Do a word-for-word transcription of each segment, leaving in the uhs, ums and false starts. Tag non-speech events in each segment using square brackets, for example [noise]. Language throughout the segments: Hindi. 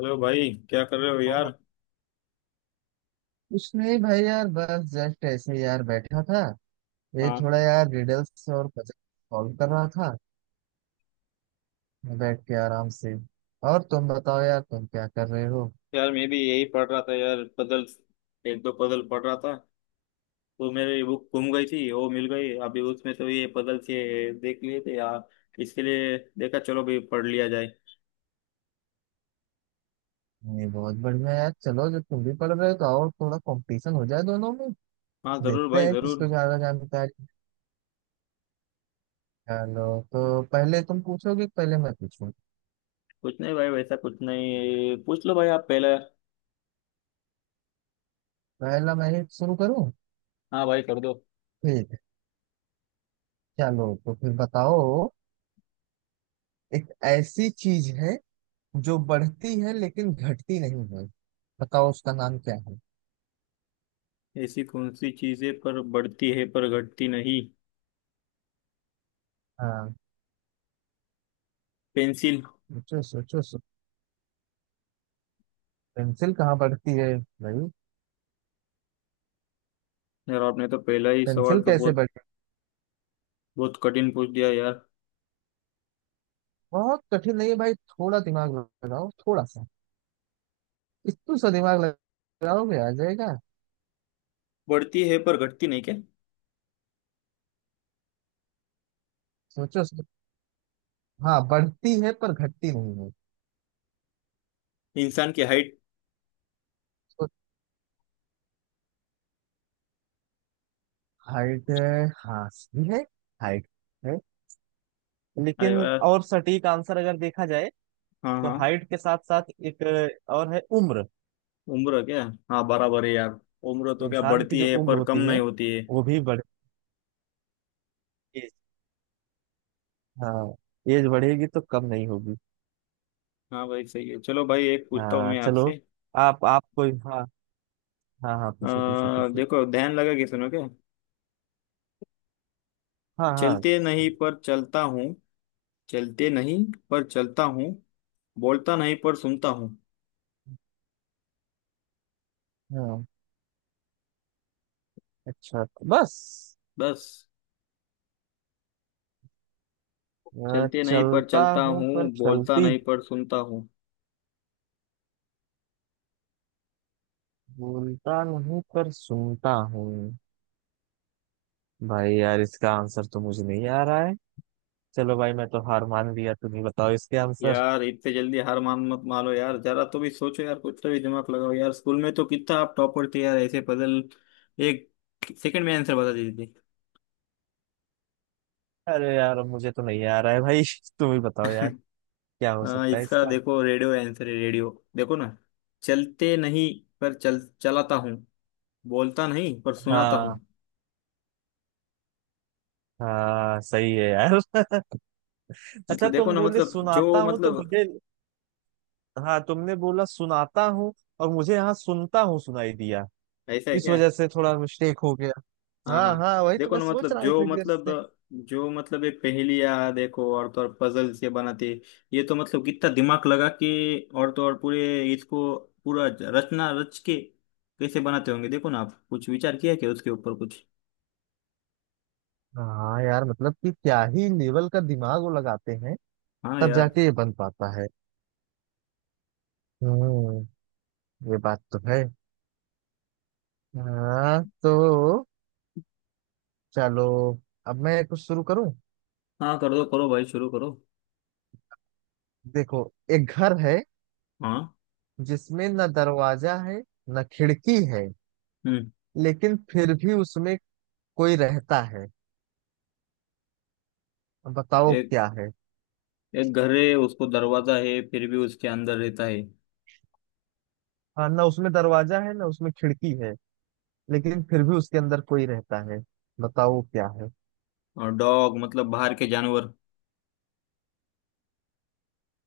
हेलो भाई, क्या कर रहे हो यार। और कुछ नहीं भाई यार बस जस्ट ऐसे ही यार बैठा था। ये हाँ। थोड़ा यार रिडल्स और पजल सॉल्व कर रहा था बैठ के आराम से। और तुम बताओ यार, तुम क्या कर रहे हो? यार मैं भी यही पढ़ रहा था यार, पजल। एक दो पजल पढ़ रहा था। तो मेरी बुक गुम गई थी, वो मिल गई अभी, उसमें तो ये पजल से देख लिए थे यार। इसके लिए देखा, चलो भाई, पढ़ लिया जाए। ये बहुत बढ़िया यार, चलो जब तुम भी पढ़ रहे हो तो और थोड़ा कंपटीशन हो जाए दोनों में। हाँ जरूर देखते भाई, हैं जरूर। किसको ज्यादा जानकारी। चलो तो पहले तुम पूछोगे कि पहले मैं पूछूं? कुछ नहीं भाई, वैसा कुछ नहीं, पूछ लो भाई, आप पहले। पहला मैं ही शुरू करूं? हाँ भाई, कर दो। ठीक है, चलो तो फिर बताओ। एक ऐसी चीज है जो बढ़ती है लेकिन घटती नहीं है। बताओ उसका नाम क्या है। ऐसी कौन सी चीजें पर बढ़ती है पर घटती नहीं? हाँ, पेंसिल। सोचो सोचो सो- पेंसिल कहाँ बढ़ती है भाई? यार आपने तो पहला ही सवाल पेंसिल तो कैसे बहुत बढ़ती है? बहुत कठिन पूछ दिया यार। बहुत कठिन नहीं है भाई, थोड़ा दिमाग लगाओ, थोड़ा सा। इतना सा दिमाग लगाओगे आ जाएगा। बढ़ती है पर घटती नहीं क्या? सोचो सो, हाँ, बढ़ती है पर घटती नहीं है। इंसान की हाइट। तो हाइट है, हाँ सही है। हाइट है, अरे लेकिन वाह। और सटीक आंसर अगर देखा जाए हाँ तो हाँ। हाइट के साथ साथ एक और है, उम्र। उम्र क्या? हाँ बराबर है यार। उम्र तो क्या इंसान की बढ़ती जो है उम्र पर कम होती नहीं है होती है। वो भी बढ़। एज। हाँ, एज बढ़ेगी तो कम नहीं होगी। हाँ भाई सही है, चलो भाई, एक पूछता हूँ हाँ मैं चलो। आपसे। आप आप कोई, हाँ। हाँ हाँ, अ, पूछो पूछो पूछो। देखो ध्यान लगा के सुनो क्या। हाँ हाँ चलते नहीं पर चलता हूँ। चलते नहीं पर चलता हूँ, बोलता नहीं पर सुनता हूँ। हाँ। अच्छा, बस। बस। अ, चलते नहीं पर चलता चलता हूँ पर हूँ, बोलता चलती। नहीं पर सुनता हूँ। बोलता नहीं पर सुनता हूँ। भाई यार इसका आंसर तो मुझे नहीं आ रहा है। चलो भाई मैं तो हार मान लिया, तुम ही बताओ इसके आंसर। यार इतने जल्दी हार मान मत मानो यार, जरा तो भी सोचो यार, कुछ तो भी दिमाग लगाओ यार, स्कूल में तो कितना आप टॉपर थे यार, ऐसे पजल एक सेकंड में आंसर बता देते थे। अरे यार अब मुझे तो नहीं आ रहा है भाई [laughs] तुम ही बताओ यार। [laughs] क्या हो हाँ सकता है इसका इसका? देखो, रेडियो आंसर है, रेडियो। देखो ना। चलते नहीं पर चल चलाता हूँ, बोलता नहीं पर सुनाता हूँ। हाँ हाँ, सही है यार। अच्छा मतलब देखो तुम ना, बोले मतलब सुनाता जो हूँ तो मतलब। मुझे, हाँ तुमने बोला सुनाता हूँ, और मुझे यहाँ सुनता हूँ सुनाई दिया। ऐसा है इस क्या? वजह से थोड़ा मिस्टेक हो गया। हाँ हाँ हाँ। हाँ, वही तो देखो मैं ना सोच मतलब, रहा जो इतनी देर मतलब, से। जो मतलब एक पहेलियाँ, देखो और तो और पजल से बनाते। ये तो मतलब कितना दिमाग लगा के, और तो और पूरे इसको पूरा रचना रच के कैसे बनाते होंगे। देखो ना आप कुछ विचार किया क्या उसके ऊपर कुछ? हाँ यार, मतलब कि क्या ही लेवल का दिमाग वो लगाते हैं हाँ तब यार। जाके ये बन पाता है। हम्म, ये बात तो है। हाँ तो चलो, अब मैं कुछ शुरू करूं। हाँ कर दो, करो भाई, शुरू करो। देखो, एक घर है हाँ। जिसमें न दरवाजा है न खिड़की है, हम्म। लेकिन फिर भी उसमें कोई रहता है। अब बताओ एक क्या है। एक घर है उसको दरवाजा है फिर भी उसके अंदर रहता है। हाँ, ना उसमें दरवाजा है ना उसमें खिड़की है, लेकिन फिर भी उसके अंदर कोई रहता है। बताओ क्या है। और डॉग, मतलब बाहर के जानवर।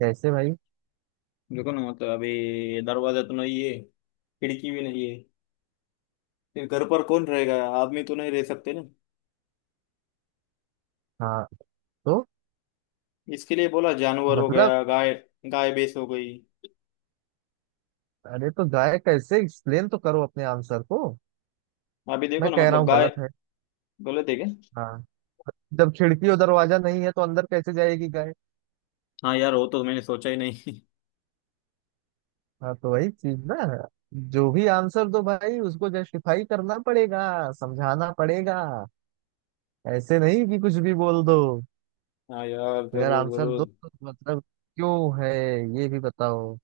कैसे भाई? देखो ना मतलब, अभी दरवाजा तो नहीं है, खिड़की भी नहीं है। फिर घर पर कौन रहेगा? आदमी तो नहीं रह सकते ना। हाँ तो इसके लिए बोला जानवर हो मतलब, गया, गाय। गाय भैंस हो गई। अरे तो गाय कैसे, एक्सप्लेन तो करो अपने आंसर को। अभी देखो मैं ना कह रहा मतलब, हूँ गाय। गलत है। गलत है क्या? हाँ, जब खिड़की और दरवाजा नहीं है तो अंदर कैसे जाएगी गाय? हाँ यार वो तो मैंने सोचा ही नहीं। हाँ तो वही चीज ना, जो भी आंसर दो भाई उसको जस्टिफाई करना पड़ेगा, समझाना पड़ेगा। ऐसे नहीं कि कुछ भी बोल दो। [laughs] हाँ यार अगर जरूर आंसर दो जरूर। तो मतलब क्यों है ये भी बताओ।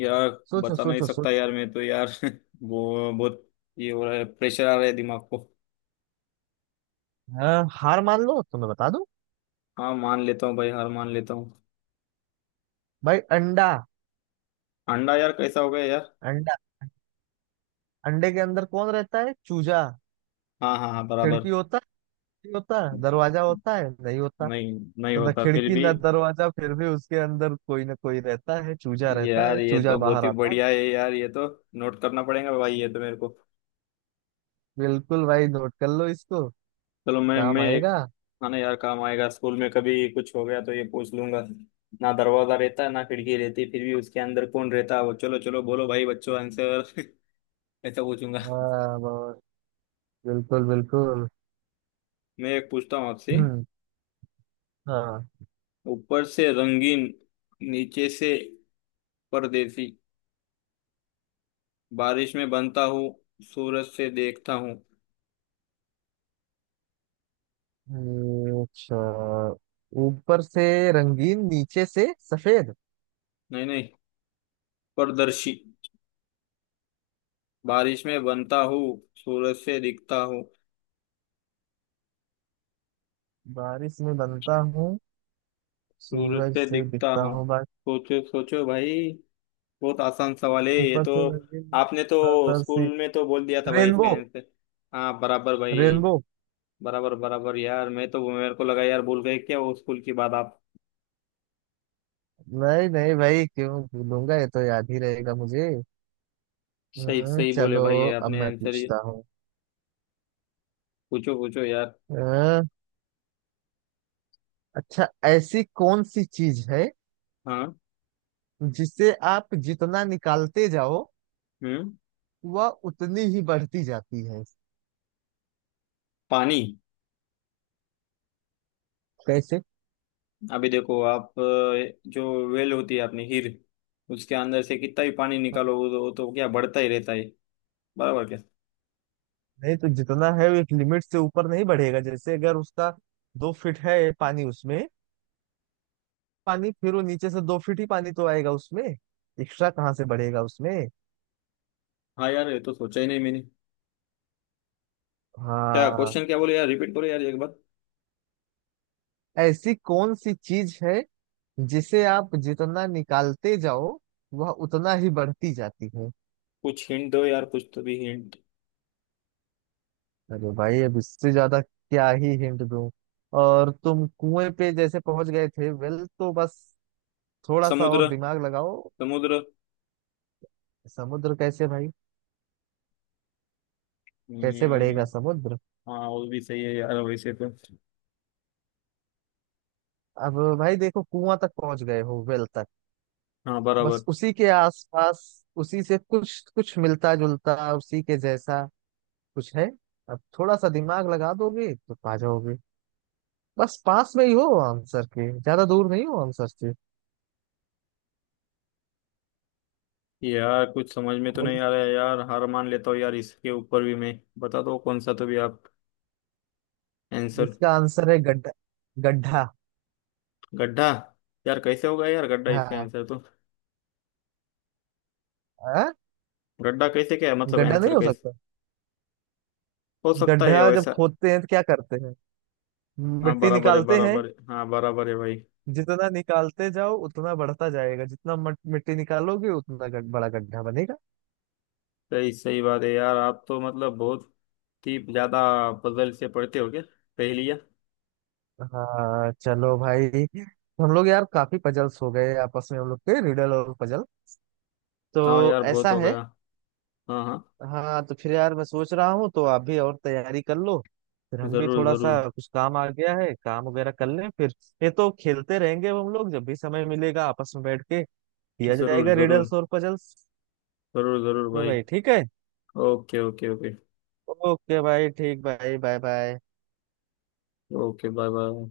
यार सोचो बता नहीं सोचो सकता सोचो। यार, मैं तो यार [laughs] वो बहुत। ये हो रहा है, प्रेशर आ रहा है दिमाग को। हाँ, हार मान लो तो मैं बता दूं। हाँ मान लेता हूँ भाई, हार मान लेता हूँ। भाई अंडा। अंडा, यार कैसा हो गया यार। अंडा, अंडे के अंदर कौन रहता है? चूजा। हाँ हाँ हाँ खिड़की बराबर। होता है नहीं होता है, दरवाजा होता है नहीं होता। नहीं। नहीं तो ना होता, फिर खिड़की भी। ना दरवाजा, फिर भी उसके अंदर कोई ना कोई रहता है, चूजा रहता यार है, ये चूजा तो बहुत बाहर ही आता है। बढ़िया है यार, ये तो नोट करना पड़ेगा भाई, ये तो मेरे को। बिल्कुल भाई, नोट कर लो इसको, चलो मैं काम मैं एक आएगा। खाना यार, काम आएगा। स्कूल में कभी कुछ हो गया तो ये पूछ लूंगा। ना दरवाजा रहता है, ना खिड़की रहती, फिर भी उसके अंदर कौन रहता है? वो चलो चलो बोलो भाई बच्चों, आंसर। [laughs] ऐसा पूछूंगा। हाँ बहुत- बिल्कुल बिल्कुल। मैं एक पूछता हूँ आपसे। हम्म, हाँ। ऊपर से रंगीन, नीचे से परदेसी, बारिश में बनता हूँ, सूरज से देखता हूँ। हम्म, अच्छा। ऊपर से रंगीन नीचे से सफेद, नहीं नहीं, पारदर्शी। बारिश में बनता हूँ, सूरज से दिखता हूँ। बारिश में बनता हूँ सूरज सूरज से से दिखता दिखता हूँ। हूँ बाकी। सोचो सोचो भाई, बहुत आसान सवाल है ये ऊपर तो। से रंगीन, आपने तो बरसी। स्कूल में तो बोल दिया था भाई रेनबो। इसका आंसर। हाँ बराबर भाई। रेनबो। बराबर बराबर यार, मैं तो मेरे को लगा यार भूल गए क्या वो स्कूल की बात आप। नहीं नहीं भाई, क्यों भूलूंगा, ये तो याद ही रहेगा मुझे। सही हम्म, सही बोले चलो भाई, ये अब आपने मैं आंसर ही। पूछता हूँ। पूछो पूछो यार। अ, अच्छा, ऐसी कौन सी चीज है हाँ। जिसे आप जितना निकालते जाओ हम्म। वह उतनी ही बढ़ती जाती है? पानी। कैसे? अभी देखो आप, अ, जो वेल होती है अपनी हीर, उसके अंदर से कितना भी पानी हाँ, निकालो वो तो वो तो क्या बढ़ता ही रहता है। बराबर क्या? नहीं तो जितना है वो एक लिमिट से ऊपर नहीं बढ़ेगा। जैसे अगर उसका दो फीट है पानी उसमें, पानी फिर वो नीचे से दो फीट ही पानी तो आएगा उसमें, एक्स्ट्रा कहाँ से बढ़ेगा उसमें। हाँ यार ये तो सोचा ही नहीं मैंने। क्या हाँ, क्वेश्चन क्या बोले यार, रिपीट करो यार एक बार। ऐसी कौन सी चीज है जिसे आप जितना निकालते जाओ वह उतना ही बढ़ती जाती है। कुछ हिंट दो यार, कुछ तो भी हिंट। अरे भाई अब इससे ज्यादा क्या ही हिंट दूं, और तुम कुएं पे जैसे पहुंच गए थे वेल, तो बस थोड़ा सा और समुद्र। दिमाग लगाओ। समुद्र। समुद्र कैसे भाई? कैसे बढ़ेगा हम्म। समुद्र? हाँ वो भी सही है यार वैसे तो। अब भाई देखो, कुआं तक पहुंच गए हो वेल तक, हाँ बस बराबर। उसी के आसपास, उसी से कुछ कुछ मिलता जुलता, उसी के जैसा कुछ है। अब थोड़ा सा दिमाग लगा दोगे तो पा जाओगे। बस पास में ही हो आंसर के, ज्यादा दूर नहीं हो आंसर से। यार कुछ समझ में तो नहीं खोलो, आ रहा है यार, हार मान लेता हूँ यार, इसके ऊपर भी मैं बता दो कौन सा तो भी आप आंसर। इसका आंसर है गड्ढा। गड्ढा। गड्ढा। यार कैसे होगा यार गड्ढा इसका हाँ। आंसर तो? हाँ? गड्ढा कैसे, क्या है मतलब, गड्ढा आंसर नहीं हो कैसे सकता? हो सकता है गड्ढा जब वैसा? खोदते हैं तो क्या करते हैं, हाँ मिट्टी बराबर है, निकालते हैं। बराबर है, हाँ बराबर है भाई। जितना निकालते जाओ उतना बढ़ता जाएगा, जितना मट- मिट्टी निकालोगे उतना गड- बड़ा गड्ढा बनेगा। सही सही बात है यार, आप तो मतलब बहुत ही ज्यादा पजल से पढ़ते हो क्या, पहेलियाँ। हाँ चलो भाई, हम लोग यार काफी पजल्स हो गए आपस में, हम लोग के रिडल और पजल, हाँ तो यार बहुत ऐसा हो है। गया। हाँ हाँ। हाँ तो फिर यार मैं सोच रहा हूँ तो आप भी और तैयारी कर लो, फिर हम भी जरूर थोड़ा सा जरूर, कुछ काम आ गया है काम वगैरह कर लें फिर। ये तो खेलते रहेंगे हम लोग, जब भी समय मिलेगा आपस में बैठ के किया जरूर जाएगा जरूर, रिडल्स और पजल्स। जरूर जरूर तो भाई। भाई ठीक है। Okay okay okay. ओके भाई, ठीक भाई, bye bye. Okay bye bye.